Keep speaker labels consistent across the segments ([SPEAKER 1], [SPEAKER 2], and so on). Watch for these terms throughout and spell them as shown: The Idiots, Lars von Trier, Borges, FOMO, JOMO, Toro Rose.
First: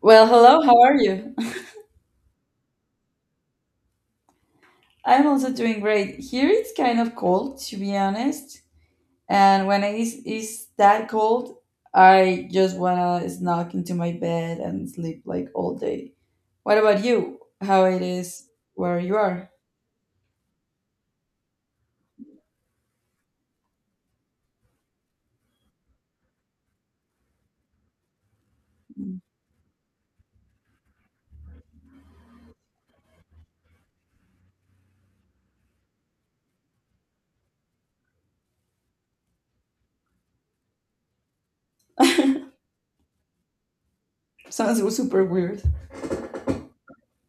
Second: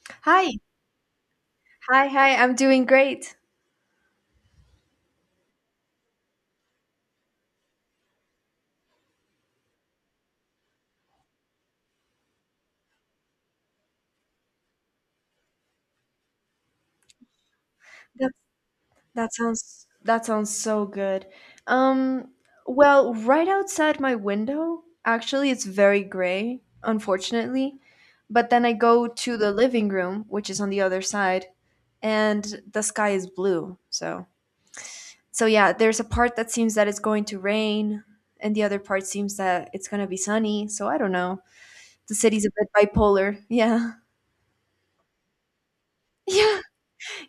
[SPEAKER 1] Well,
[SPEAKER 2] Hi,
[SPEAKER 1] hello, how are you?
[SPEAKER 2] hi, hi. I'm doing great.
[SPEAKER 1] I'm also doing great. Here it's kind of cold, to be honest. And when it is that cold, I just wanna snuggle into my bed and sleep like all day. What about you? How it
[SPEAKER 2] That
[SPEAKER 1] is where you
[SPEAKER 2] that
[SPEAKER 1] are?
[SPEAKER 2] sounds that sounds so good. Um, well, right outside my window, actually, it's very gray, unfortunately. But then I go to the living room, which is on the other side, and the sky is blue. So, yeah, there's a part that seems that it's going to rain, and the other part seems that it's going to be sunny. So I don't know. The city's a bit bipolar. Yeah.
[SPEAKER 1] Sounds super weird.
[SPEAKER 2] Yeah,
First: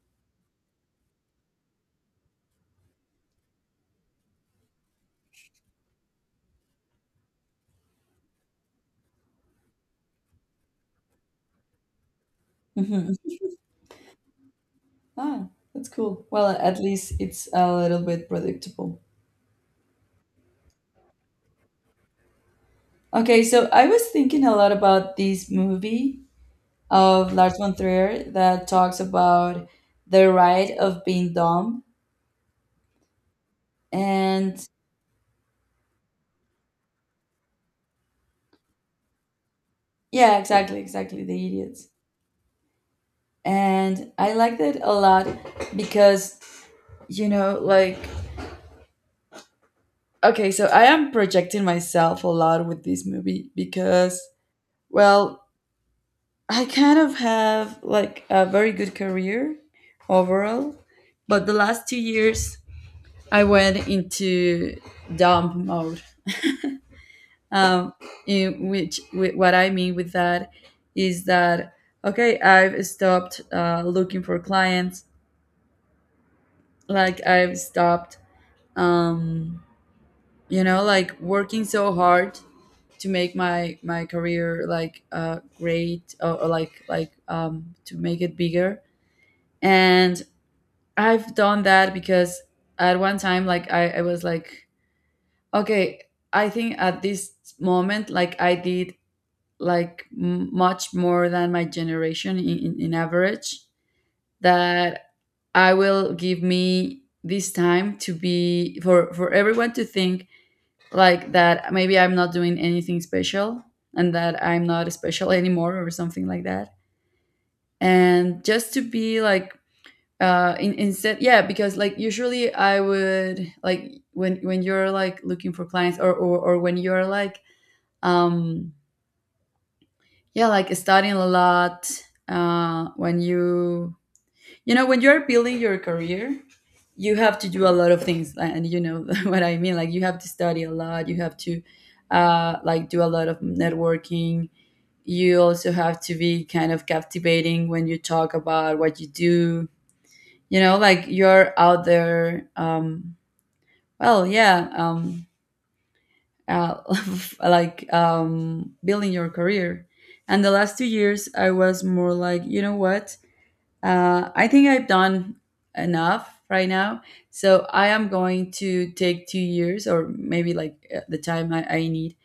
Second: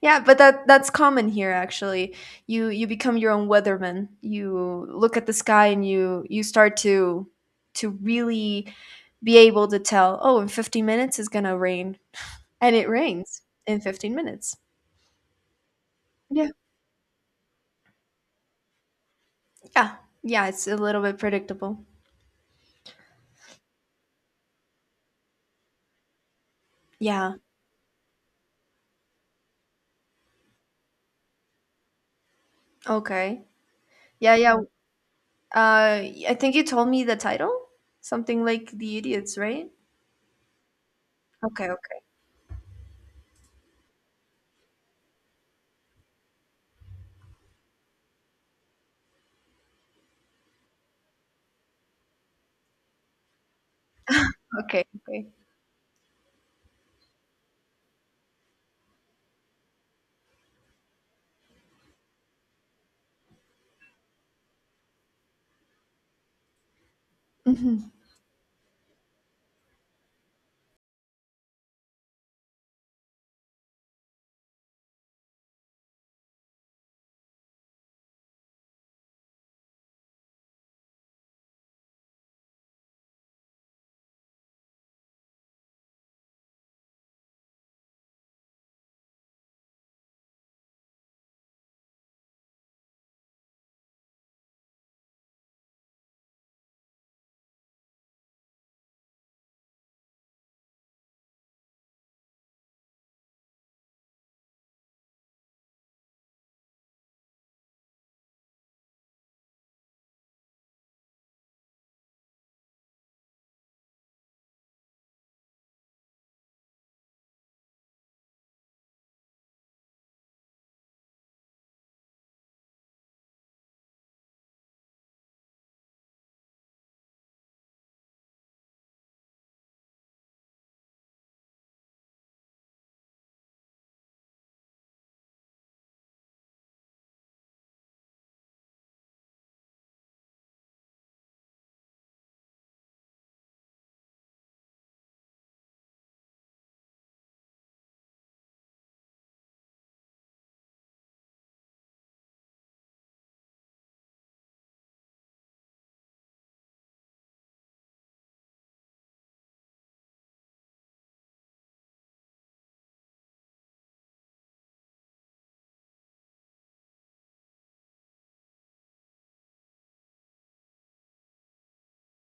[SPEAKER 2] yeah, but that's common here, actually. You become your own weatherman. You look at the sky and you start to really be able to tell, oh, in 15 minutes it's going to rain. And it
[SPEAKER 1] Hmm.
[SPEAKER 2] rains in 15 minutes.
[SPEAKER 1] Ah, that's cool. Well,
[SPEAKER 2] Yeah.
[SPEAKER 1] at least it's a little bit predictable.
[SPEAKER 2] Yeah. Yeah, it's a little bit predictable.
[SPEAKER 1] Okay, so I was thinking a lot about this movie of
[SPEAKER 2] Yeah.
[SPEAKER 1] Lars von Trier that talks about the right of being dumb.
[SPEAKER 2] Okay. Yeah, yeah.
[SPEAKER 1] And
[SPEAKER 2] Uh I think you told me the title. Something like The Idiots, right?
[SPEAKER 1] yeah, exactly, exactly, the
[SPEAKER 2] Okay,
[SPEAKER 1] idiots.
[SPEAKER 2] okay.
[SPEAKER 1] And I liked it a lot because, like, okay, so I am projecting myself a lot with this movie because,
[SPEAKER 2] Okay. Okay.
[SPEAKER 1] well, I kind of have like a very good career overall, but the last 2 years I went into dumb mode,
[SPEAKER 2] Hmm.
[SPEAKER 1] um, in which what I mean with that is that, okay, I've stopped looking for clients, like I've stopped, um, like, working so hard to make my career like great, or like, to make it bigger, and I've done that because at one time, like, I was like, okay, I think at this moment, like I did like much more than my generation in average, that I will give me this time to be, for everyone to think, like, that maybe I'm not doing anything special and that I'm not special anymore or something like that, and just to be like instead. Yeah, because like usually I would, like, when you're, like, looking for clients, or or when you're, like, um yeah, like, studying a lot. Uh, when you when you're building your career, you have to do a lot of things, and you know what I mean. Like, you have to study a lot. You have to like do a lot of networking. You also have to be kind of captivating when you talk about what you do. You know, like you're out there. Well, yeah. Uh, like building your career. And the last 2 years, I was more like, you know what? I think I've done enough right now. So I am going to take 2 years, or maybe like the time I need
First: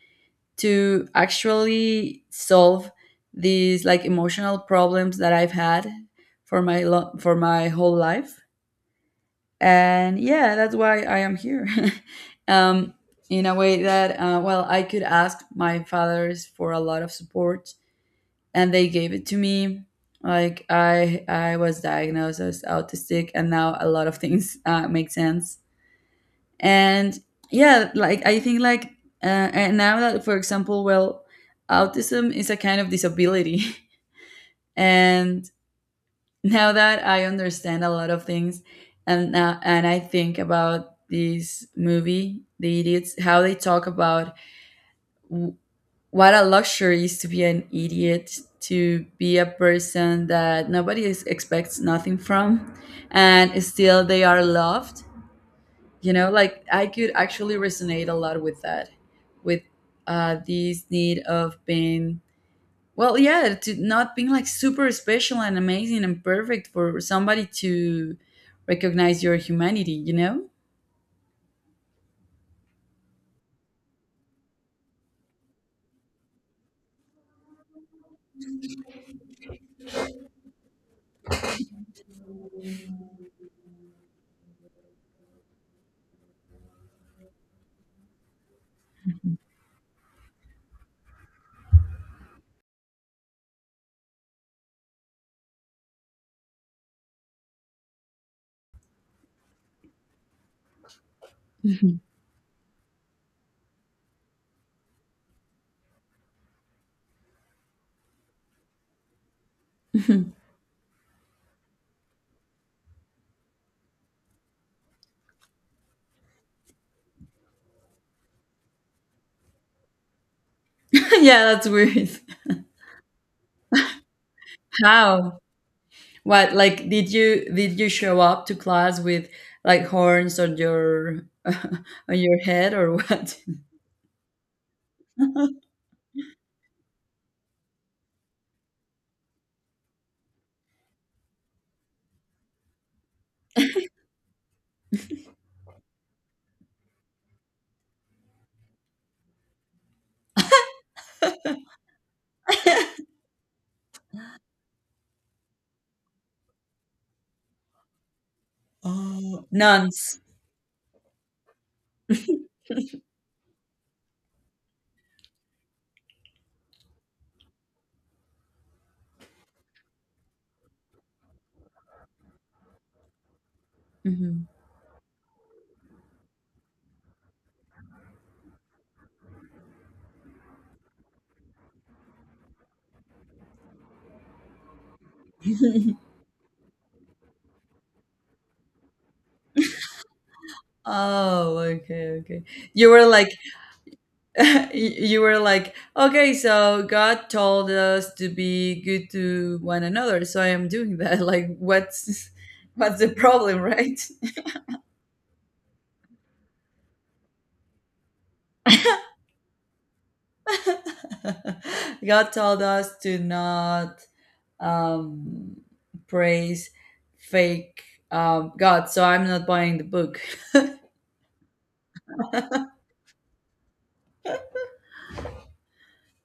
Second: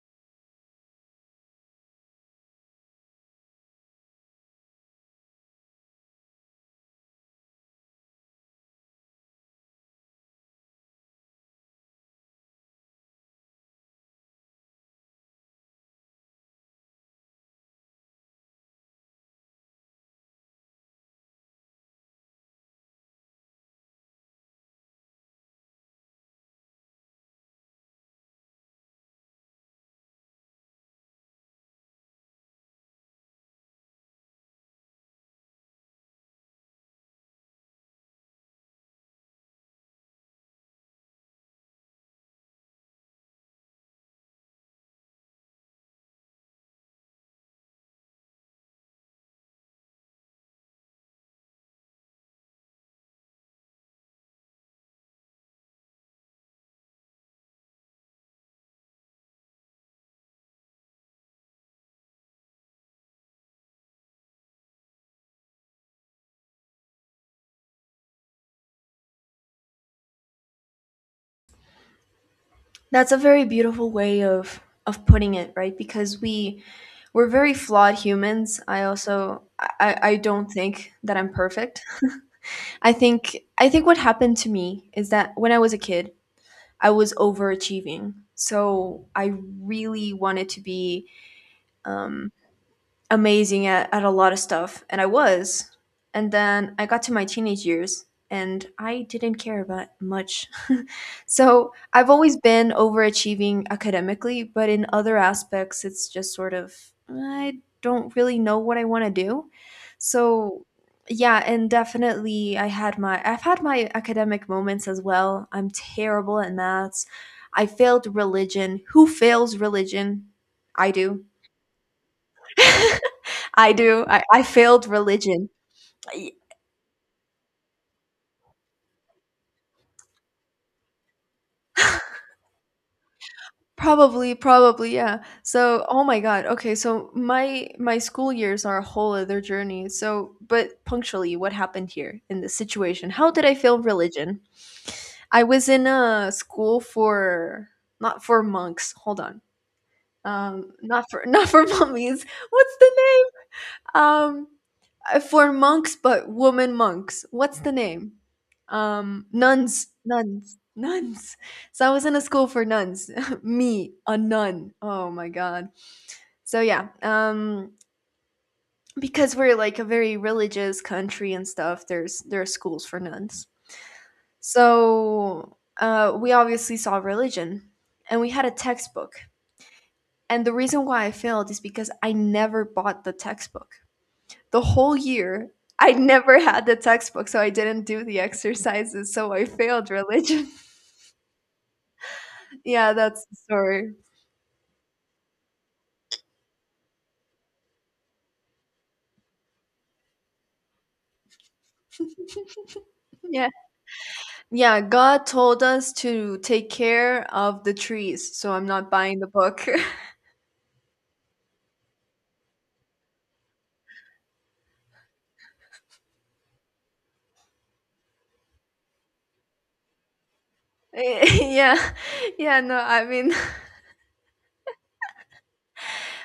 [SPEAKER 1] to actually solve these like emotional problems that I've had for my lo- for my whole life. And yeah, that's why I am here. um, in a way that well, I could ask my fathers for a lot of support, and they gave it to me. Like, I was diagnosed as autistic, and now a lot of things make sense. And yeah, like, I think like uh, and now that, for example, well, autism is a kind of disability, and now that I understand a lot of things, and I think about this movie, The Idiots, how they talk about w- what a luxury is to be an idiot, to be a person that nobody expects nothing from, and still they are loved. You know, like, I could actually resonate a lot with that, with this need of being, well, yeah, to not being like super special and amazing and perfect for somebody to recognize your humanity, you know?
[SPEAKER 2] That's a very beautiful way of putting it, right? Because we're very flawed humans. I don't think that I'm perfect. I think what happened to me is that when I was a kid, I was overachieving. So I really wanted to be um, amazing at a lot of stuff, and I was. And then I got to my teenage years and I didn't care about much. So I've always been overachieving academically, but in other aspects, it's just sort of, I don't really know what I want to do. So yeah, and definitely I've had my academic moments as well. I'm terrible at maths. I failed religion. Who fails religion? I do.
[SPEAKER 1] Yeah, that's weird.
[SPEAKER 2] I do. I failed
[SPEAKER 1] How?
[SPEAKER 2] religion. Y-
[SPEAKER 1] What, like, did you show up to class with like horns on your on your head or what?
[SPEAKER 2] Probably, probably, yeah. So, oh my God. Okay, so my school years are a whole other journey. So, but punctually, what happened here in this situation? How did I fail religion? I was in a school for, not for monks. Hold on. Not for not for mummies. What's the name? For monks, but woman monks. What's the name?
[SPEAKER 1] Oh,
[SPEAKER 2] Nuns,
[SPEAKER 1] nuns.
[SPEAKER 2] nuns, nuns. So I was in a school for nuns. Me, a nun. Oh my god. So yeah. Because we're like a very religious country and stuff. There are schools for nuns.
[SPEAKER 1] Mhm.
[SPEAKER 2] So we obviously saw religion, and we had a textbook. And the reason why I failed is because I never bought the textbook, the whole year. I never had the textbook, so I didn't do the exercises, so I failed religion.
[SPEAKER 1] Oh, okay, okay. You
[SPEAKER 2] Yeah,
[SPEAKER 1] were
[SPEAKER 2] that's
[SPEAKER 1] like
[SPEAKER 2] the story.
[SPEAKER 1] you were like, okay, so God told us to be good to one another, so I am doing that. Like, what's what's the
[SPEAKER 2] Yeah.
[SPEAKER 1] problem, right?
[SPEAKER 2] Yeah, God told us to take care of the trees, so I'm not buying the book.
[SPEAKER 1] God told us to not um, praise fake God, so I'm not buying the book.
[SPEAKER 2] Yeah. Yeah, no, I mean,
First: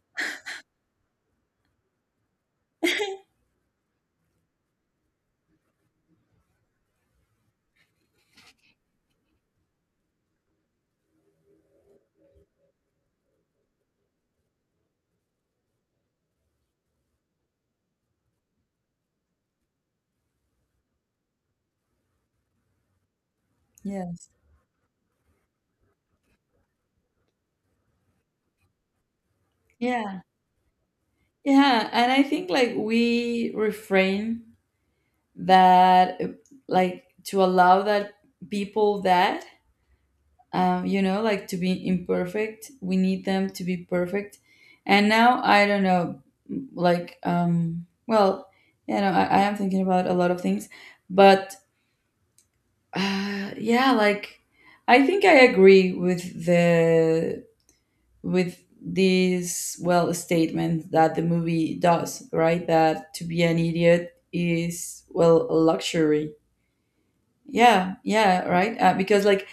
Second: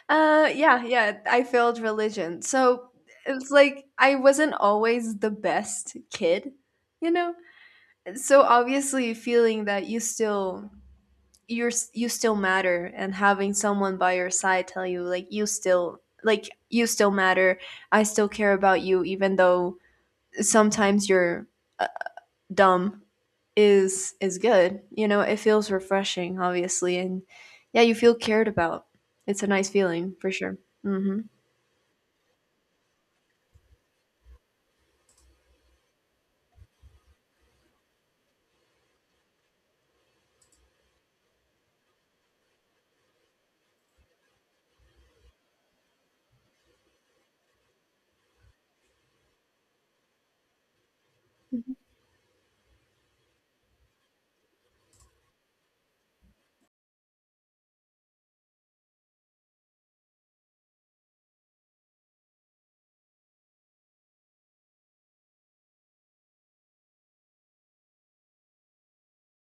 [SPEAKER 2] yeah, yeah, I failed religion. So it's like I wasn't always the best kid, you know? So obviously feeling that you still matter, and having someone by your side tell you, like you still matter, I still care about you even though sometimes you're uh, dumb is
[SPEAKER 1] Yes.
[SPEAKER 2] is good. You know, it feels refreshing, obviously. And yeah, you feel cared about. It's a nice feeling,
[SPEAKER 1] Yeah.
[SPEAKER 2] for sure. Mm-hmm.
[SPEAKER 1] Yeah. And I think like we refrain that, like, to allow that people that like, to be imperfect. We need them to be perfect. And now I don't know, like, well, you know, I am thinking about a lot of things, but yeah, like, I think I agree with this, well, statement that the movie does, right, that to be an idiot is, well, a luxury. Yeah, yeah, right. Because like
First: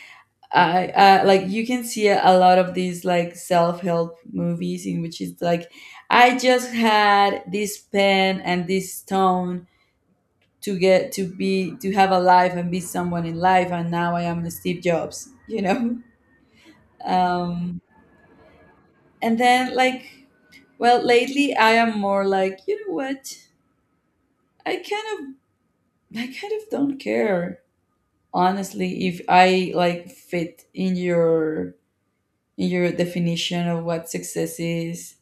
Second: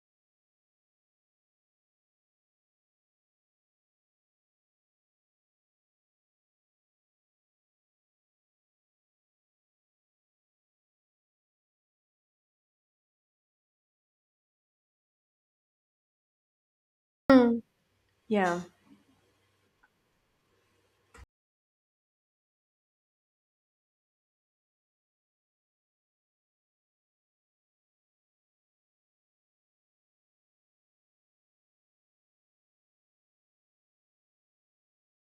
[SPEAKER 1] I, like, you can see a lot of these like self-help movies in which it's like I just had this pen and this stone to have a life and be someone in life, and now I am Steve Jobs, you know?
[SPEAKER 2] Mm,
[SPEAKER 1] Um
[SPEAKER 2] yeah.
[SPEAKER 1] and then like, well, lately I am more like, you know what? I kind of I kind of don't care, honestly, if I like fit in your, in your definition of what success is.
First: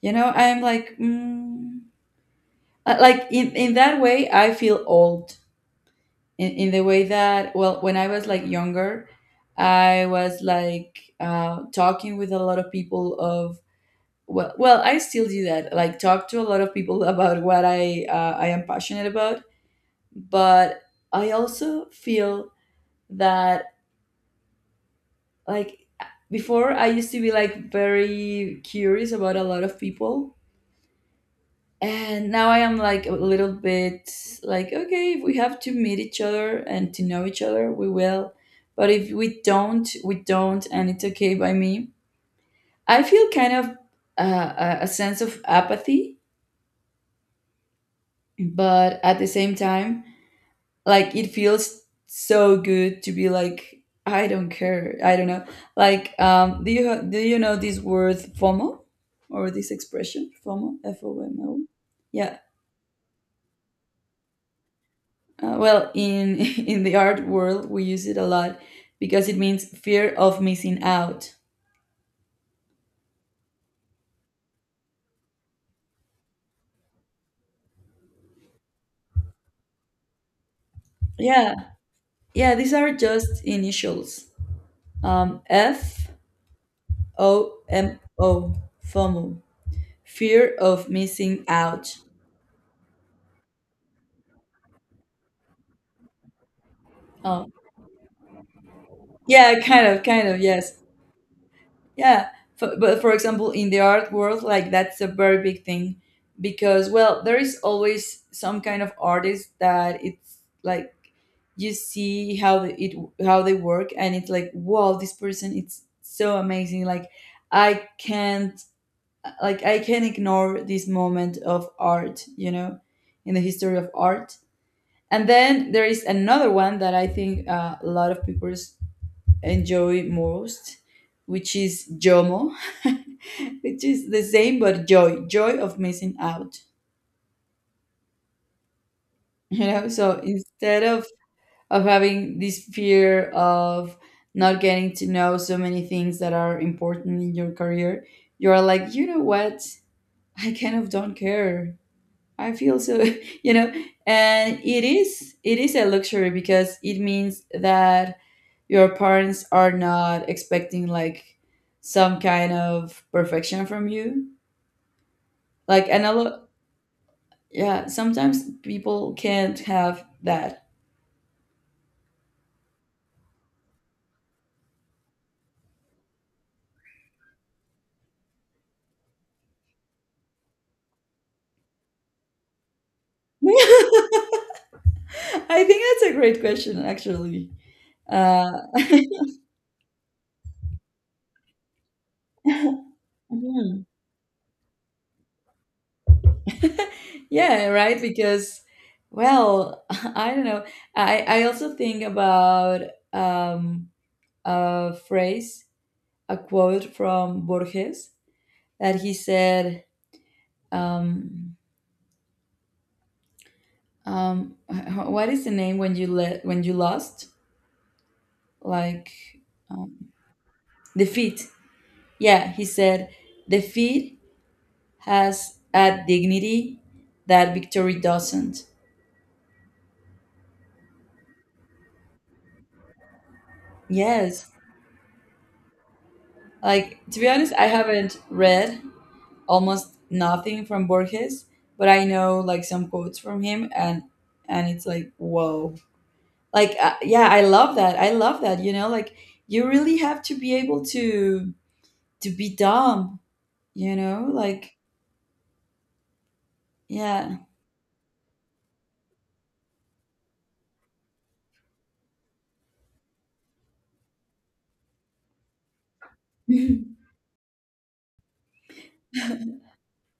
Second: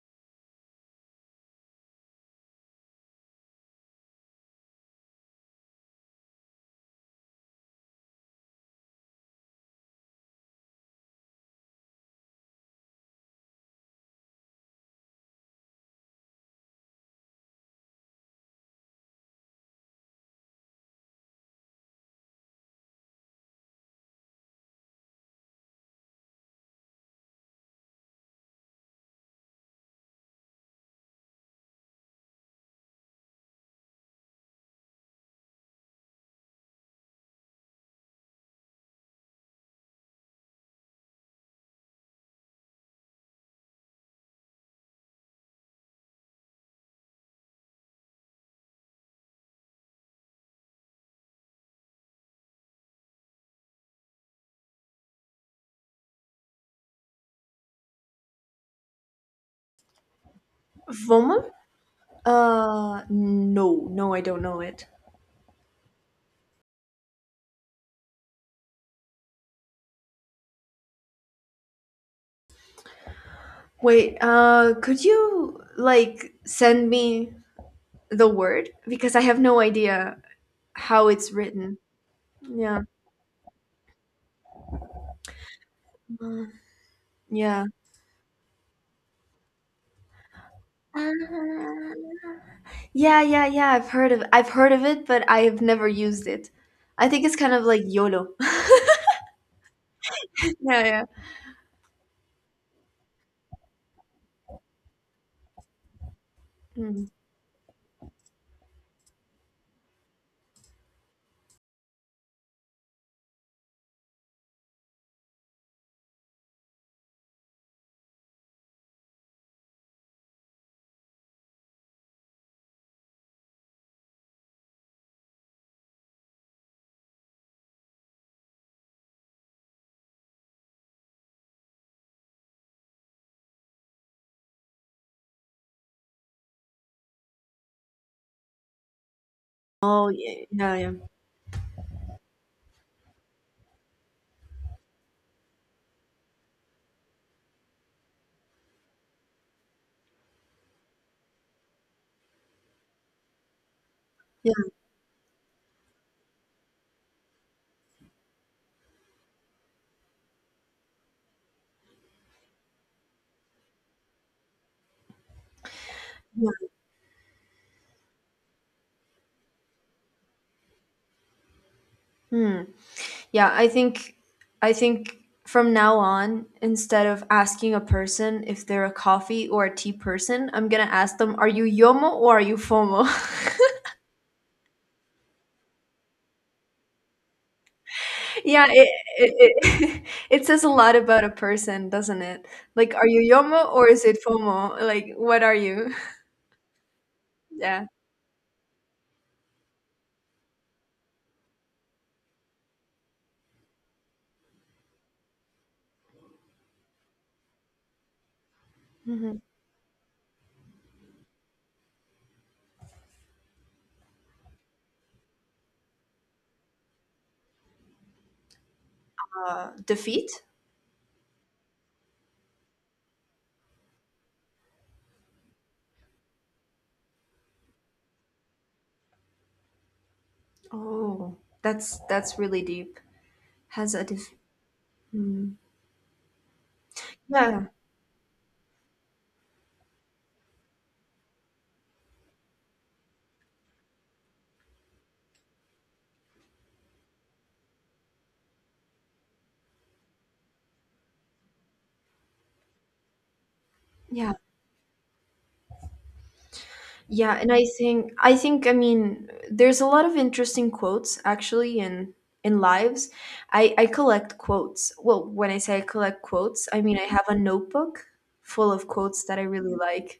[SPEAKER 1] You know, I'm like, like, in that way, I feel old. In the way that, well, when I was like younger, I was like talking with a lot of people of, well, I still do that. Like, talk to a lot of people about what I am passionate about. But I also feel that, like, before I used to be like very curious about a lot of people, and now I am like a little bit like, okay, if we have to meet each other and to know each other we will, but if we don't, we don't, and it's okay by me. I feel kind of a sense of apathy, but at the same time, like, it feels so good to be like, I don't care, I don't know, like, do you do you know this word FOMO, or this expression FOMO, F O
[SPEAKER 2] Voma?
[SPEAKER 1] M O? Yeah.
[SPEAKER 2] No, no, I don't know it.
[SPEAKER 1] Well, in in the art world, we use it a lot because it means fear of missing out.
[SPEAKER 2] Wait, could you like send me the word because I have no idea how it's
[SPEAKER 1] Yeah,
[SPEAKER 2] written.
[SPEAKER 1] yeah. These
[SPEAKER 2] Yeah.
[SPEAKER 1] are just initials. F
[SPEAKER 2] Mm,
[SPEAKER 1] O
[SPEAKER 2] yeah.
[SPEAKER 1] M O, FOMO, fear of missing
[SPEAKER 2] Ah.
[SPEAKER 1] out.
[SPEAKER 2] Yeah, yeah, yeah. I've heard of it, but I have never used it. I think it's
[SPEAKER 1] Oh,
[SPEAKER 2] kind of like YOLO.
[SPEAKER 1] yeah, kind of, kind of. Yes.
[SPEAKER 2] Yeah, yeah.
[SPEAKER 1] Yeah, but for example, in the art world, like, that's a very big thing, because,
[SPEAKER 2] Mm.
[SPEAKER 1] well, there is always some kind of artist that it's like you see how it, how they work, and it's like, wow, this person it's so amazing. Like, I can't, like I can ignore this moment of art, you know, in the history of art. And then there is another one that I think a lot of people enjoy most, which is JOMO, which is the same but joy, joy of missing out. You know,
[SPEAKER 2] Oh,
[SPEAKER 1] so
[SPEAKER 2] yeah, yeah,
[SPEAKER 1] instead
[SPEAKER 2] yeah.
[SPEAKER 1] of having this fear of not getting to know so many things that are important in your career, you are like, you know what? I kind of don't care. I feel so, you know,
[SPEAKER 2] Yeah,
[SPEAKER 1] and it is a luxury because it means that your parents are not expecting like some kind of perfection from you, like, and a lot,
[SPEAKER 2] yeah.
[SPEAKER 1] yeah, sometimes people can't have that.
[SPEAKER 2] Hmm. Yeah, I think from now on, instead of asking a person if they're a coffee or a tea person, I'm gonna ask them, are you YOMO or are you FOMO?
[SPEAKER 1] I think that's a great question, actually. uh
[SPEAKER 2] Yeah, it it says a lot about a person, doesn't it? Like, are you YOMO
[SPEAKER 1] Mhm.
[SPEAKER 2] or is it FOMO? Like, what are you?
[SPEAKER 1] Yeah,
[SPEAKER 2] Yeah.
[SPEAKER 1] right, because, well, I don't know, I also think about um a phrase, a quote from Borges that he
[SPEAKER 2] Mhm.
[SPEAKER 1] said, um what is the name when you lost, like, um,
[SPEAKER 2] Defeat.
[SPEAKER 1] defeat. Yeah, he said defeat has a dignity that victory doesn't.
[SPEAKER 2] Oh, that's really deep. Has a def.
[SPEAKER 1] Yes,
[SPEAKER 2] Mm.
[SPEAKER 1] like, to be honest,
[SPEAKER 2] Yeah,
[SPEAKER 1] I haven't read almost nothing from Borges, but I know like some quotes from him, and it's like, whoa, like, yeah, I love that, I love that. You know, like, you really have to be able to be dumb, you know,
[SPEAKER 2] yeah,
[SPEAKER 1] like, yeah.
[SPEAKER 2] yeah. And I think I mean, there's a lot of interesting quotes actually in lives. I collect quotes. Well, when I say I collect quotes, I mean I have a notebook full of quotes that I really like.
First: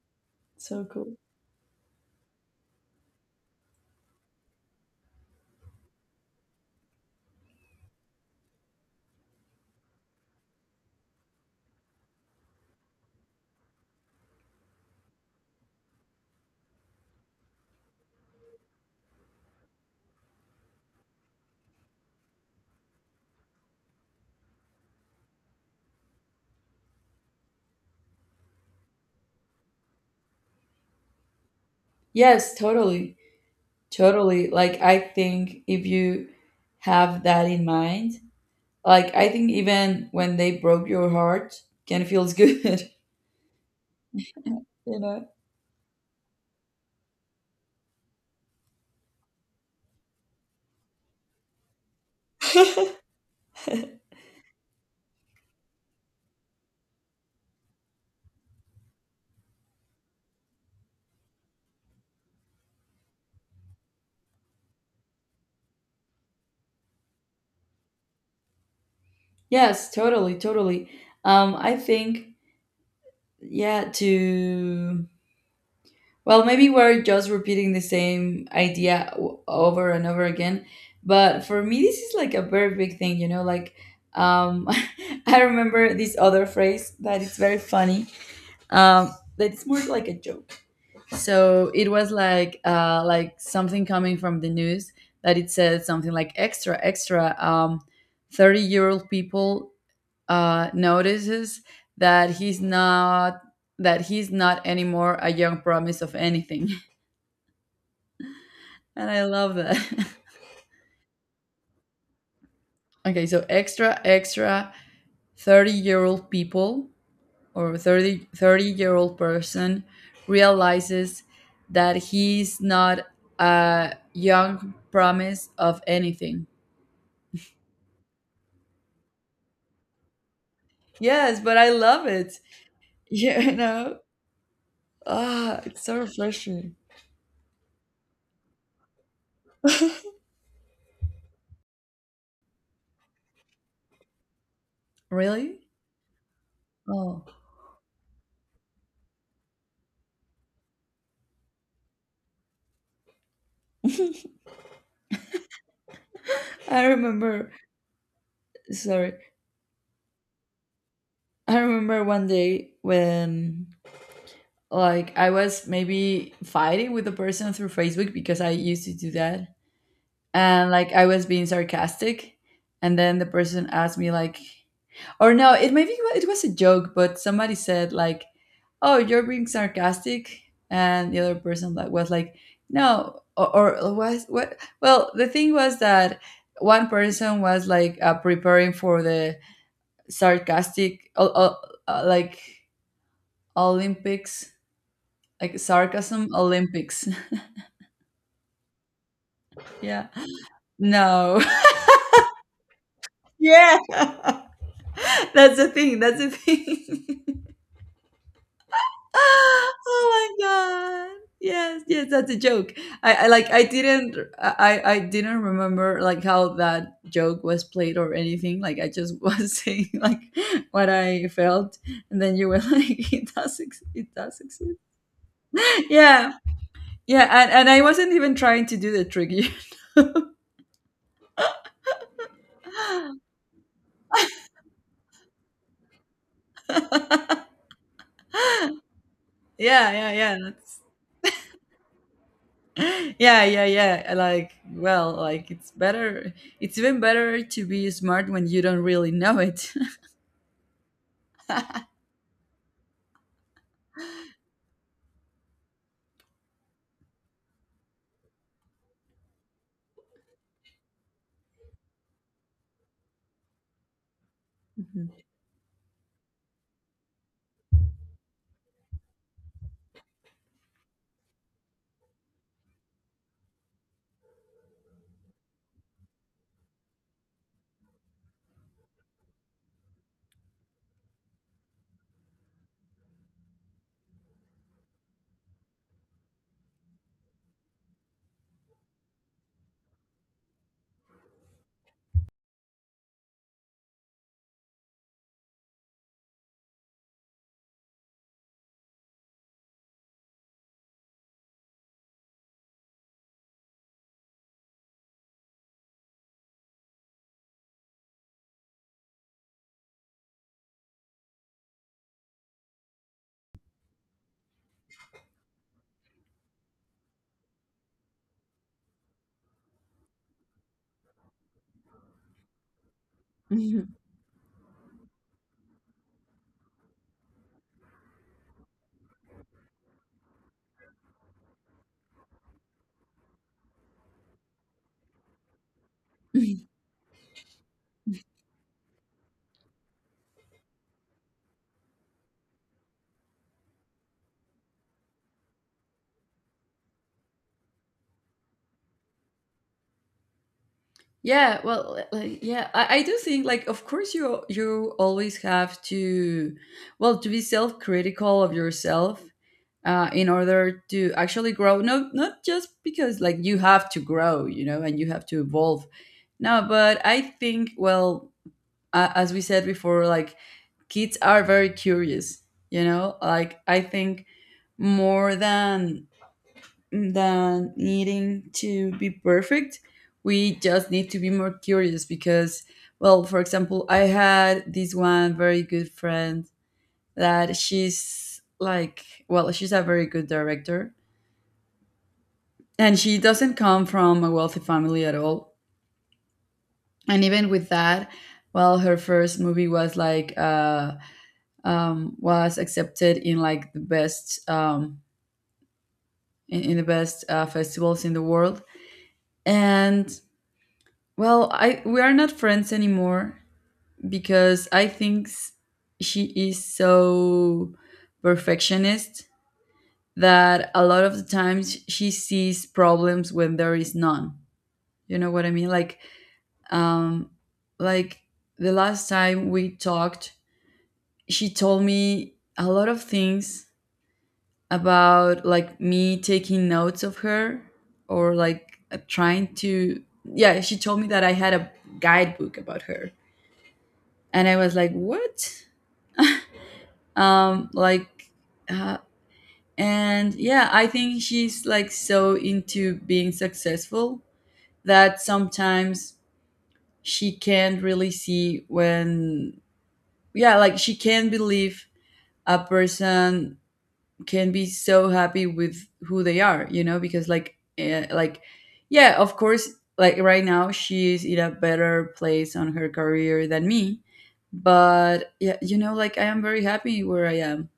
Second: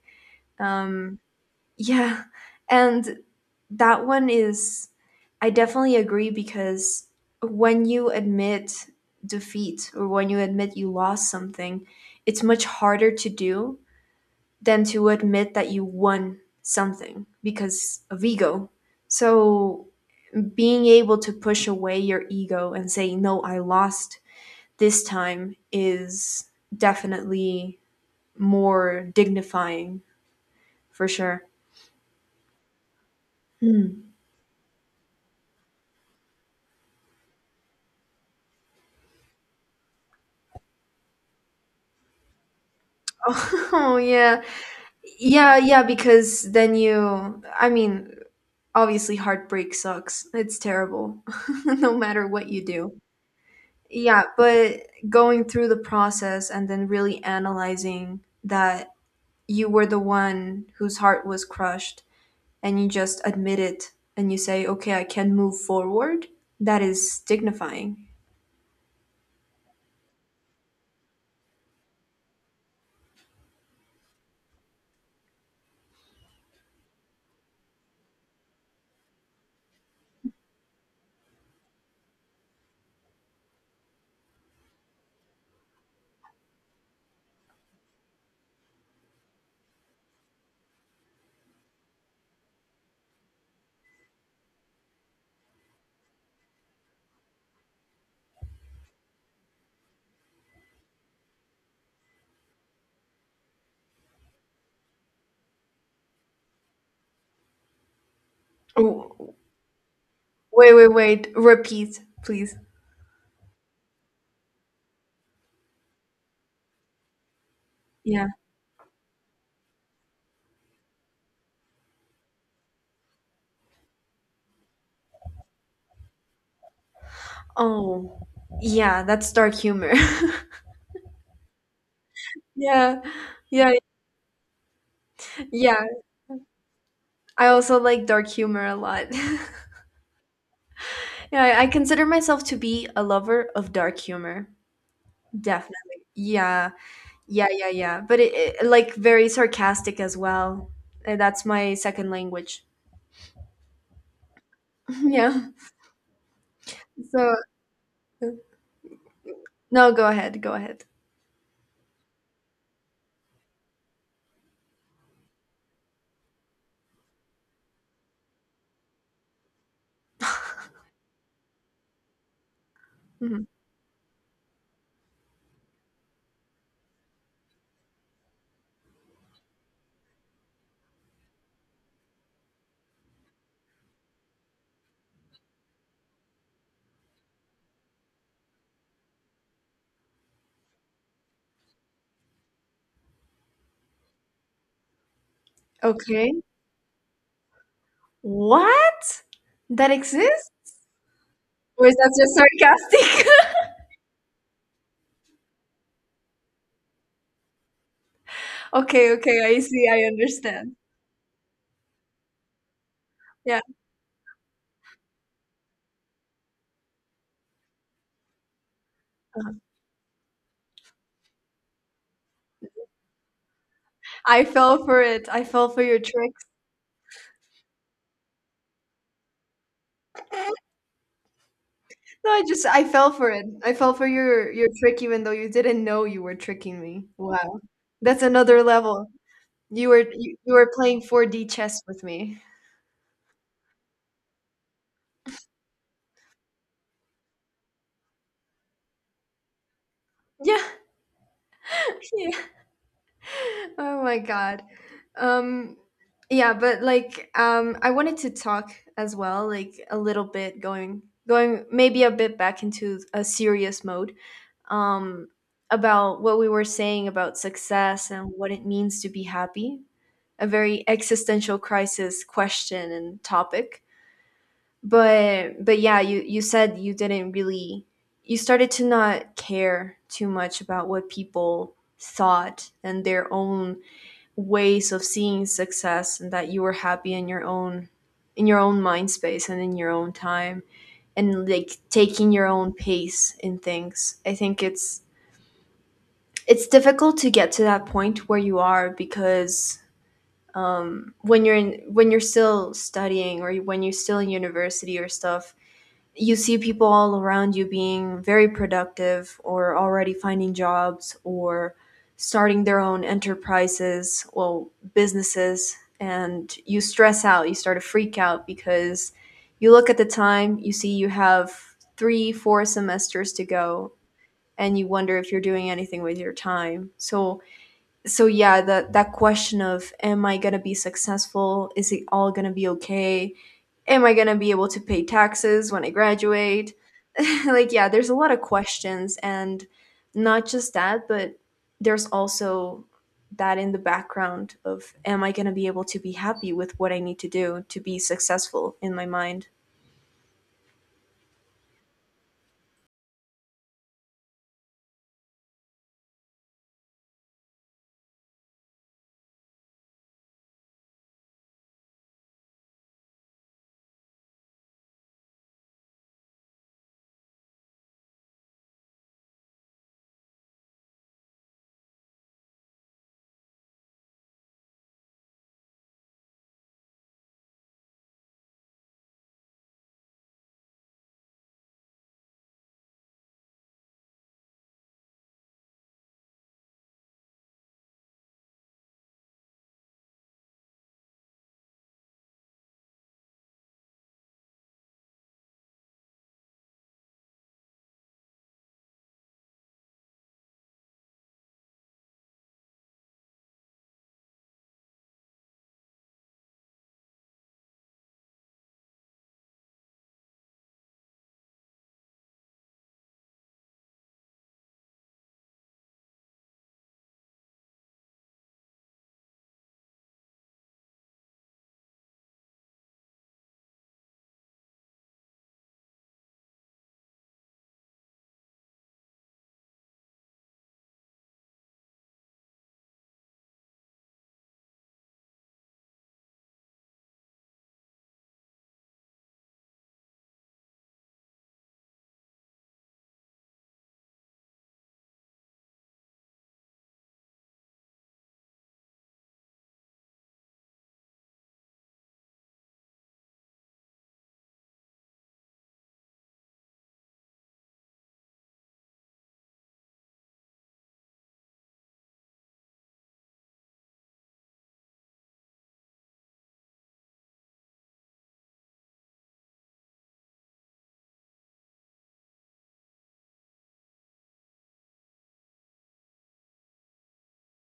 [SPEAKER 1] So cool.
[SPEAKER 2] Um, Yeah. And that one is, I definitely agree, because when you admit defeat or when you admit you lost something, it's much harder to do than to admit that you won something, because of ego. So being able to push away your ego and say, no, I lost this time, is definitely more dignifying, for sure.
[SPEAKER 1] Yes, totally.
[SPEAKER 2] Hmm.
[SPEAKER 1] Totally. Like, I think if you have that in mind, like, I think even when they broke your heart, can feels good,
[SPEAKER 2] Oh, yeah.
[SPEAKER 1] you know?
[SPEAKER 2] Yeah, yeah, because then you, I mean, obviously heartbreak sucks. It's terrible, no matter what you do. Yeah, but going through the process and then really analyzing that you were the one whose heart was crushed, and you just admit it and you say, okay, I can move forward, that is dignifying.
[SPEAKER 1] Yes, totally, totally. I think, yeah, to well, maybe we're just repeating the same idea over and over again. But for me, this is like a very big thing, you know. Like, um, I remember this other phrase that it's very funny. That it's more like a joke. So it was like something coming from the news that it said something like, extra, extra, 30-year-old people notices that he's not anymore a young promise of anything. And I
[SPEAKER 2] Oh,
[SPEAKER 1] love that.
[SPEAKER 2] wait, wait, wait. Repeat, please.
[SPEAKER 1] Okay, so extra, extra, 30-year-old people, or
[SPEAKER 2] Yeah.
[SPEAKER 1] 3030-year-old person, realizes that he's not a young promise of anything.
[SPEAKER 2] Oh, yeah, that's dark humor.
[SPEAKER 1] Yes, but I love it.
[SPEAKER 2] Yeah.
[SPEAKER 1] Yeah.
[SPEAKER 2] Yeah,
[SPEAKER 1] Ah, it's
[SPEAKER 2] yeah.
[SPEAKER 1] so refreshing.
[SPEAKER 2] I also like dark humor a lot. Yeah, I consider myself to be a lover of dark humor.
[SPEAKER 1] Really?
[SPEAKER 2] Definitely. Yeah.
[SPEAKER 1] Oh,
[SPEAKER 2] Yeah, yeah, yeah. But it like very sarcastic as well. That's my second language. Yeah.
[SPEAKER 1] I
[SPEAKER 2] So,
[SPEAKER 1] remember. Sorry,
[SPEAKER 2] no, go ahead. Go ahead.
[SPEAKER 1] I remember one day when, like, I was maybe fighting with a person through Facebook, because I used to do that. And like I was being sarcastic, and then the
[SPEAKER 2] Mhm.
[SPEAKER 1] person asked me like, or no, it maybe it was a joke, but somebody said like, "Oh, you're being sarcastic." And the other person like was like, "No." Or was what, well, the thing was that one person was like preparing for the sarcastic like Olympics, like sarcasm
[SPEAKER 2] Okay.
[SPEAKER 1] Olympics.
[SPEAKER 2] What? That
[SPEAKER 1] Yeah.
[SPEAKER 2] exists?
[SPEAKER 1] No.
[SPEAKER 2] Or is that just sarcastic?
[SPEAKER 1] Yeah. That's the thing. That's the thing.
[SPEAKER 2] Okay, okay. I see.
[SPEAKER 1] Oh
[SPEAKER 2] I
[SPEAKER 1] my
[SPEAKER 2] understand.
[SPEAKER 1] god. Yes, yes, that's a joke. I like
[SPEAKER 2] Yeah.
[SPEAKER 1] I didn't remember like how that joke was played or anything. Like I just was saying like what I felt, and then you were like it does it does
[SPEAKER 2] I
[SPEAKER 1] exist.
[SPEAKER 2] fell for it. I fell for your trick.
[SPEAKER 1] Yeah. Yeah, and I wasn't even trying to do the trick.
[SPEAKER 2] No, I fell for it. I fell for your trick even though you didn't know you were tricking me. Wow. That's another level. You
[SPEAKER 1] Yeah,
[SPEAKER 2] were
[SPEAKER 1] yeah,
[SPEAKER 2] you,
[SPEAKER 1] yeah.
[SPEAKER 2] you were playing 4D chess with me.
[SPEAKER 1] Yeah, yeah, yeah, like well, like it's better, it's even better to be smart when you don't really know it.
[SPEAKER 2] Yeah. Yeah. Oh my God. Um yeah, but like I wanted to talk as well, like, a little bit going maybe a bit back into a serious mode.
[SPEAKER 1] Mhm.
[SPEAKER 2] Um about what we were saying about success and what it means to be happy, a very existential crisis question and topic. But yeah, you said you didn't really you started to not care too much about what people thought and their own ways of seeing success, and that you were happy in your own, mind space, and in your own time, and, like, taking your own pace in things. I think it's difficult to get to that point where you are, because when you're still studying, or when you're still in university or stuff, you see people all around you being very productive or already finding jobs or starting their own enterprises, well, businesses, and you stress out, you start to freak out, because you look at the time, you see you have three four semesters to go,
[SPEAKER 1] Mhm.
[SPEAKER 2] and you wonder if you're doing anything with your time. So yeah, that question of, am I going to be successful, is it all going to be okay, am I going to be able to pay taxes when I graduate, like, yeah, there's a lot of questions. And not just that, but there's also that in the background of, am I going to be able to be happy with what I need to do to be successful in my mind.
[SPEAKER 1] Yeah, well, like, yeah, I do think like of course you you always have to, well, to be self-critical of yourself, in order to actually grow, no, not just because like you have to grow, you know, and you have to evolve. No, but I think, well, as we said before, like kids are very curious, you know, like I think more than needing to be perfect, we just need to be more curious. Because, well, for example, I had this one very good friend that she's like, well, she's a very good director, and she doesn't come from a wealthy family at all. And even with that, well, her first movie was like was accepted in like the best, in the best festivals in the world. And well, I we are not friends anymore because I think she is so perfectionist that a lot of the times she sees problems when there is none. You know what I mean? Um like the last time we talked, she told me a lot of things about like me taking notes of her, or like trying to, yeah, she told me that I had a guidebook about her, and I was like what, like uh, and yeah, I think she's like so into being successful that sometimes she can't really see when, yeah, like she can't believe a person can be so happy with who they are, you know, because like like, yeah, of course, like right now she's in a better place on her career than me. But yeah, you know, like I am very happy where I am.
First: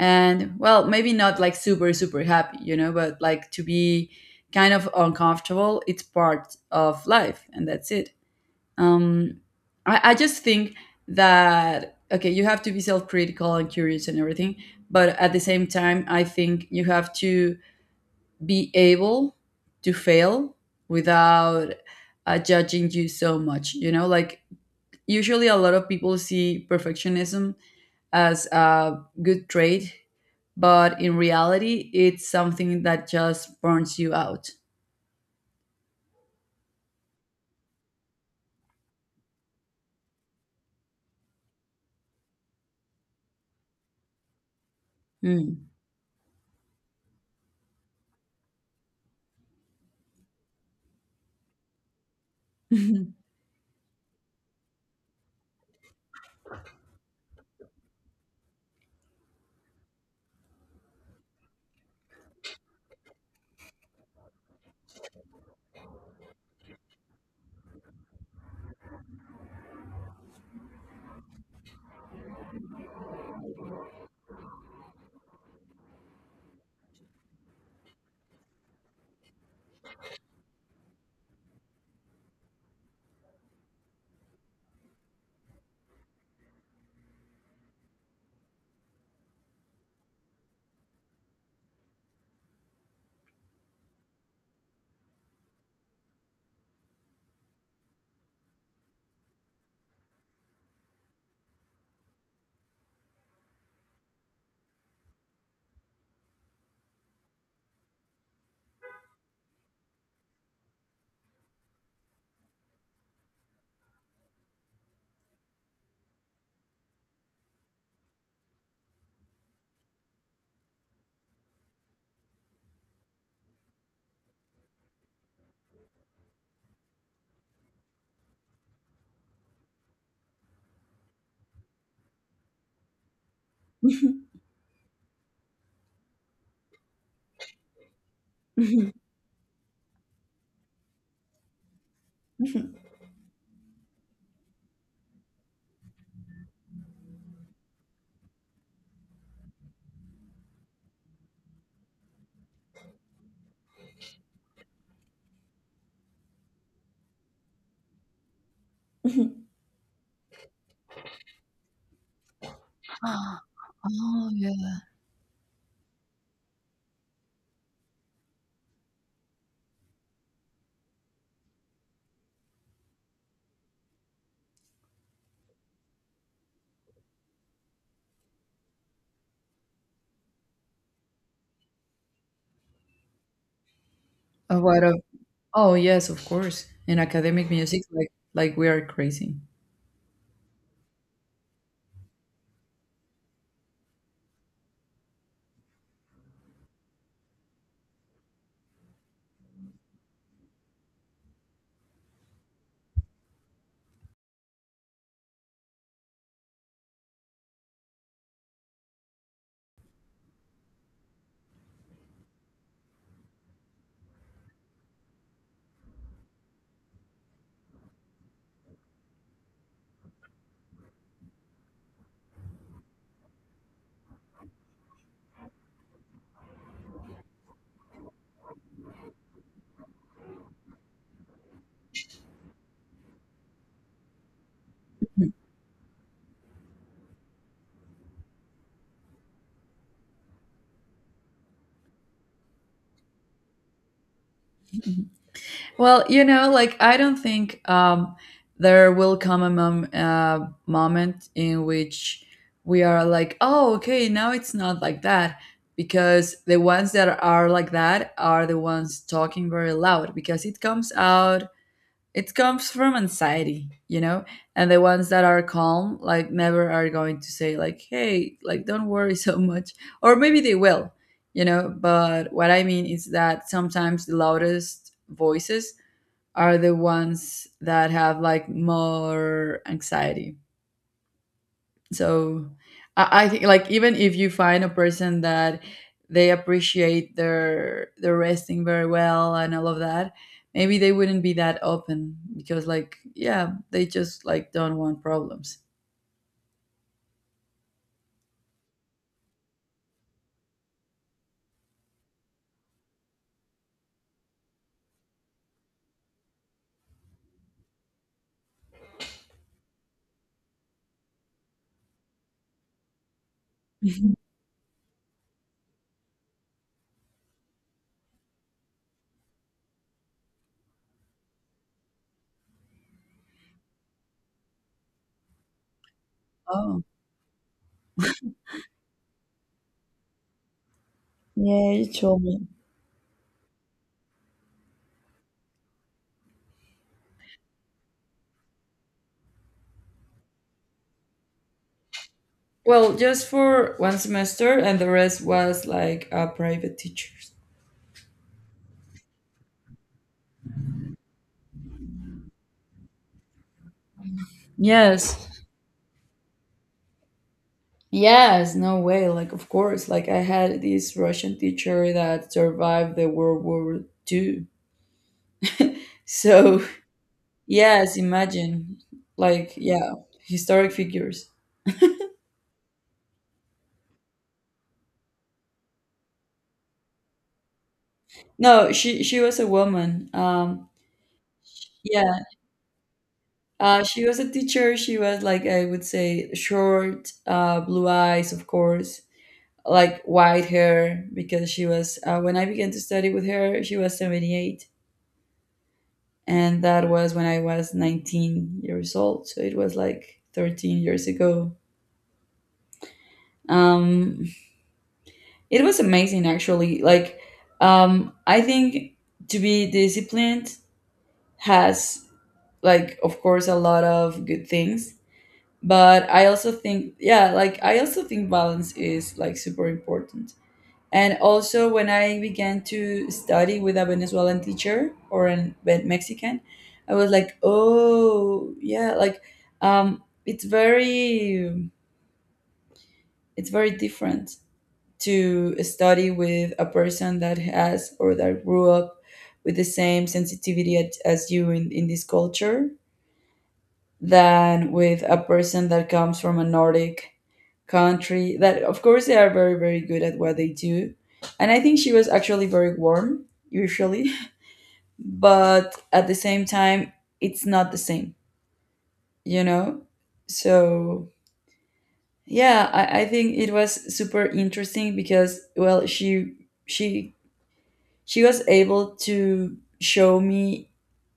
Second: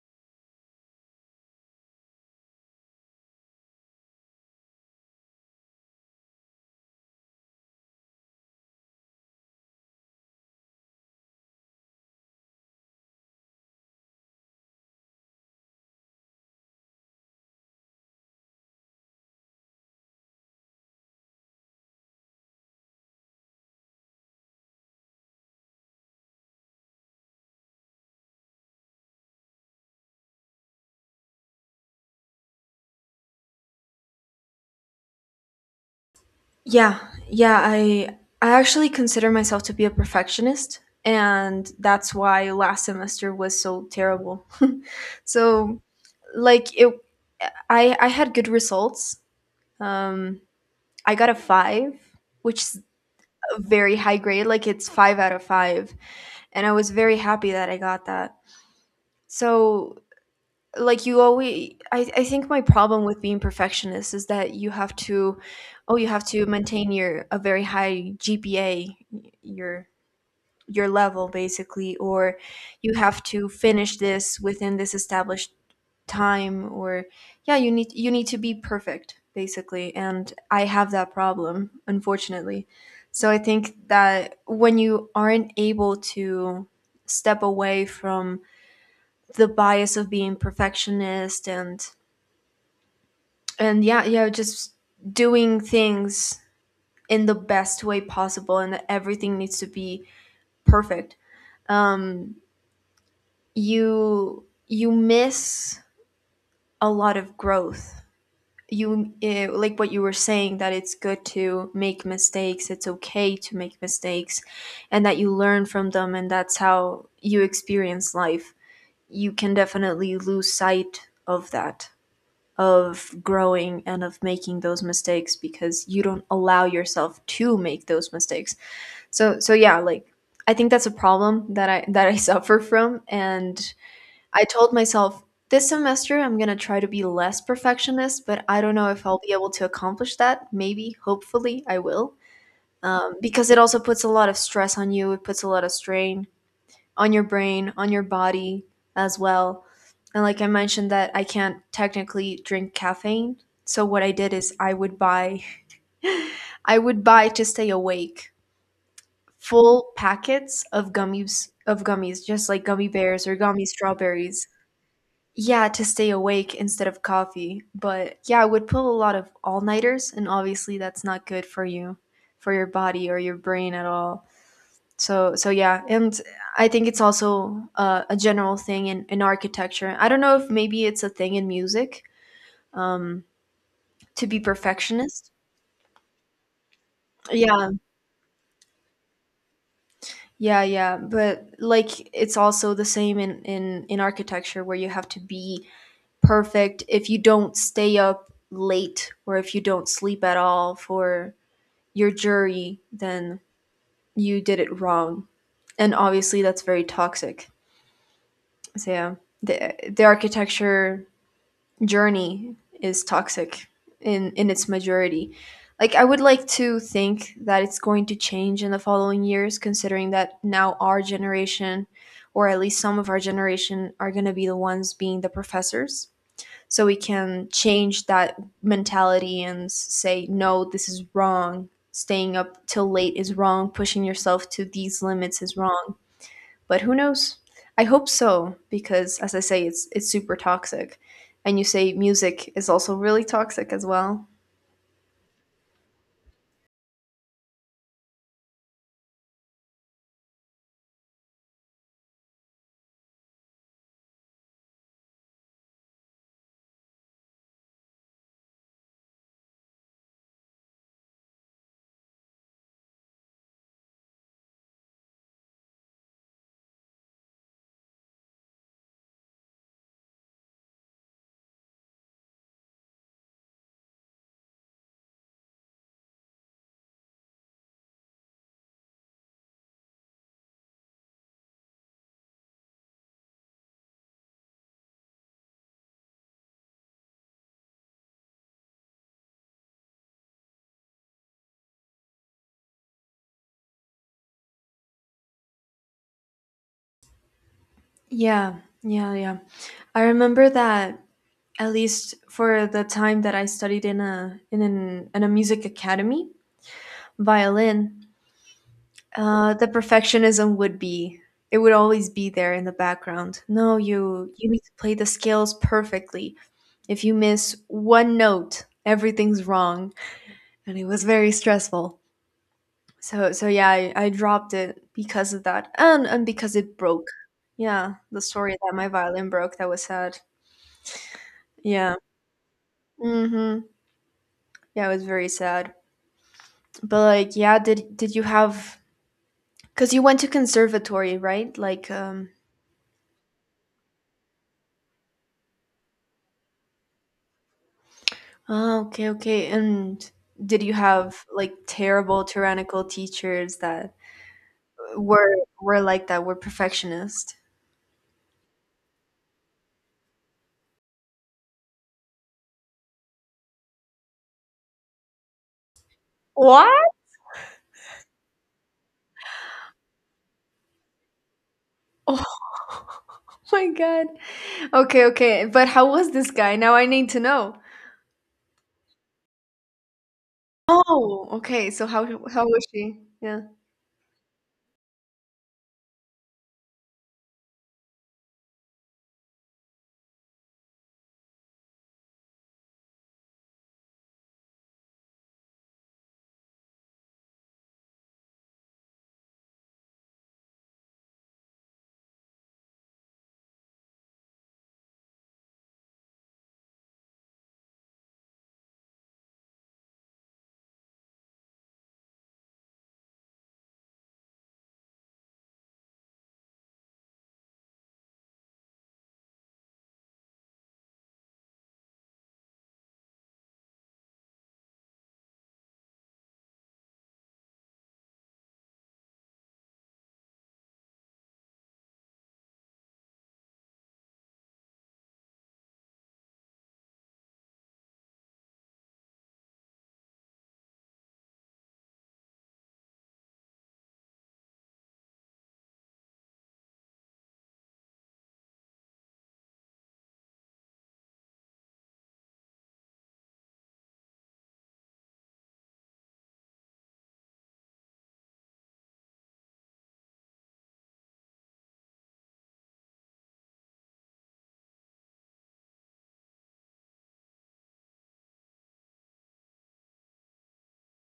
[SPEAKER 1] And well, maybe not like super super happy, you know, but like to be kind of uncomfortable, it's part of life, and that's it. um I just think that, okay, you have to be self-critical and curious and everything, but at the same time I think you have to be able to fail without judging you so much, you know, like usually a lot of people see perfectionism as a good trait, but in reality it's something that just burns you out.
[SPEAKER 2] Yeah, yeah, I actually consider myself to be a perfectionist, and that's why last semester was so terrible.
[SPEAKER 1] Mm.
[SPEAKER 2] So, like, it I had good results. Um I got a 5, which is a very high grade, like it's 5 out of 5, and I was very happy that I got that. So, like, you always, I think my problem with being perfectionist is that you have to maintain your a very high GPA, your your level, basically, or you have to finish this within this established time, or, yeah, you need to be perfect, basically, and I have that problem, unfortunately. So I think that when you aren't able to step away from the bias of being perfectionist, and yeah, yeah, just doing things in the best way possible, and that everything needs to be perfect, um you miss a lot of growth. You like what you were saying, that it's good to make mistakes, it's okay to make mistakes, and that you learn from them, and that's how you experience life. You can definitely lose sight of that, of growing and of making those mistakes, because you don't allow yourself to make those mistakes. So yeah, like, I think that's a problem that I suffer from. And I told myself, this semester I'm going to try to be less perfectionist, but I don't know if I'll be able to accomplish that. Maybe hopefully I will. Because it also puts a lot of stress on you, it puts a lot of strain on your brain, on your body as well. And like I mentioned, that I can't technically drink caffeine. So what I did is I would buy I would buy, to stay awake, full packets of gummies, just like gummy bears or gummy
[SPEAKER 1] Oh,
[SPEAKER 2] strawberries.
[SPEAKER 1] yeah.
[SPEAKER 2] Yeah, to stay awake instead of coffee. But yeah, I would pull a lot of all-nighters, and obviously that's not good for you, for your body or your brain at all. So yeah, and I think it's also a general thing in architecture. I don't know if maybe it's a thing in music, um, to be
[SPEAKER 1] What a
[SPEAKER 2] perfectionist.
[SPEAKER 1] Oh yes, of course. In academic
[SPEAKER 2] Yeah,
[SPEAKER 1] music, like we are crazy.
[SPEAKER 2] yeah, yeah, but like it's also the same in architecture, where you have to be perfect. If you don't stay up late or if you don't sleep at all for your jury, then you did it wrong, and obviously that's very toxic. So yeah, the architecture journey is toxic in its majority. Like, I would like to think that it's going to change in the following years, considering that now our generation, or at least some of our generation, are going to be the ones being the professors. So we can change that mentality and say, no, this is wrong. Staying up till late is wrong. Pushing yourself to these limits is wrong. But who knows? I hope so, because, as I say, it's super toxic, and you say music is also really toxic as well.
[SPEAKER 1] Mhm. Well, you know, like I don't think there will come a moment in which we are like, oh, okay, now it's not like that. Because the ones that are like that are the ones talking very loud, because it comes out, it comes from anxiety, you know. And the ones that are calm like never are going to say like, hey, like don't worry so much, or maybe they will, you know. But what I mean is that sometimes the loudest voices are the ones that have like more anxiety. So I think like even if you find a person that they appreciate their resting very well and all of that, maybe they wouldn't be that open because like, yeah, they just like don't want problems.
[SPEAKER 2] Yeah, yeah, yeah. I remember that at least for the time that I studied in a music academy, violin, the perfectionism would always be there in the background. No,
[SPEAKER 1] Mhm.
[SPEAKER 2] you need to play the scales perfectly. If you miss one note, everything's wrong, and it was very stressful. So yeah, I dropped it because of that, and because it
[SPEAKER 1] Oh.
[SPEAKER 2] broke. Yeah, the story that my violin broke, that was sad.
[SPEAKER 1] Yeah, you
[SPEAKER 2] Yeah.
[SPEAKER 1] told me.
[SPEAKER 2] Mm-hmm. Yeah, it was very sad. But, like, yeah, did you have? Because you went to conservatory, right? Like.
[SPEAKER 1] Well, just for one semester, and the rest was like private teachers.
[SPEAKER 2] Oh, okay, okay. And did you have like terrible, tyrannical teachers that
[SPEAKER 1] Yes.
[SPEAKER 2] were were like that? Were perfectionist?
[SPEAKER 1] Yes, no way, like of course, like I had this Russian teacher that survived the World War Two. So
[SPEAKER 2] What?
[SPEAKER 1] Yes, imagine. Like, yeah, historic figures.
[SPEAKER 2] Oh my god. Okay, okay. But how was this guy? Now I need to know.
[SPEAKER 1] No, she was a woman.
[SPEAKER 2] Oh, okay. So
[SPEAKER 1] Yeah,
[SPEAKER 2] how was she? Yeah.
[SPEAKER 1] she was a teacher. She was like, I would say, short, blue eyes, of course, like white hair, because she was when I began to study with her, she was 78, and that was when I was 19 years old. So it was like 13 years ago. Um, It was amazing, actually. Like I think to be disciplined has like of course a lot of good things, but I also think, yeah, like I also think balance is like super important. And also when I began to study with a Venezuelan teacher or an Mexican, I was like, "Oh, yeah, like it's very, it's very different to study with a person that has or that grew up with the same sensitivity as you in this culture than with a person that comes from a Nordic country, that of course they are very very good at what they do. And I think she was actually very warm, usually, but at the same time it's not the same, you know. So yeah, I think it was super interesting, because well, she she was able to show me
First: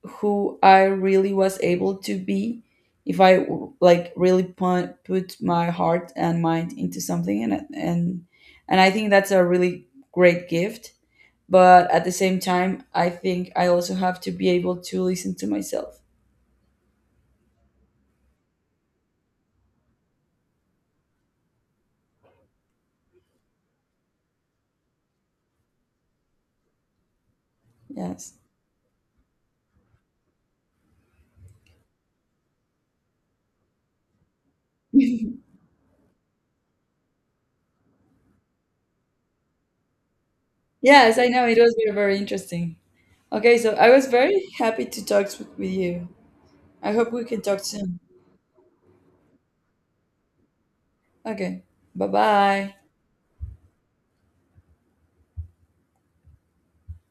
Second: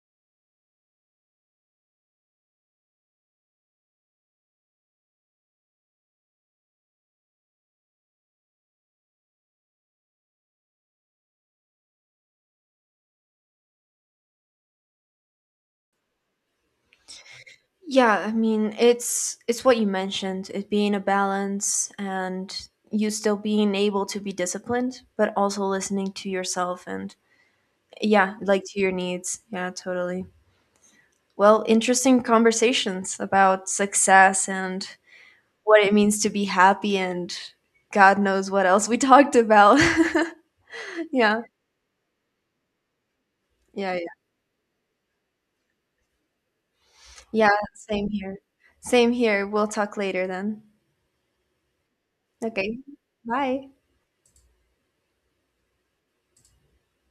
[SPEAKER 1] who I really was able to be if I like really put my heart and mind into something, and I think that's a really great gift. But at the same time I think I also have to be able to listen to myself.
[SPEAKER 2] Yeah, I mean, it's what you mentioned, it being a balance, and you still being able to be disciplined, but also listening to yourself and,
[SPEAKER 1] Yes.
[SPEAKER 2] yeah, like, to your needs. Yeah, totally. Well, interesting conversations about success and what it means to be happy, and God knows what else we talked about.
[SPEAKER 1] Yes, I
[SPEAKER 2] Yeah.
[SPEAKER 1] know, it was very very interesting. Okay, so I
[SPEAKER 2] Yeah,
[SPEAKER 1] was
[SPEAKER 2] yeah.
[SPEAKER 1] very happy to talk with you. I hope we can
[SPEAKER 2] Yeah,
[SPEAKER 1] talk soon.
[SPEAKER 2] same here. Same here. We'll talk later then.
[SPEAKER 1] Okay. bye
[SPEAKER 2] Okay.
[SPEAKER 1] bye
[SPEAKER 2] Bye.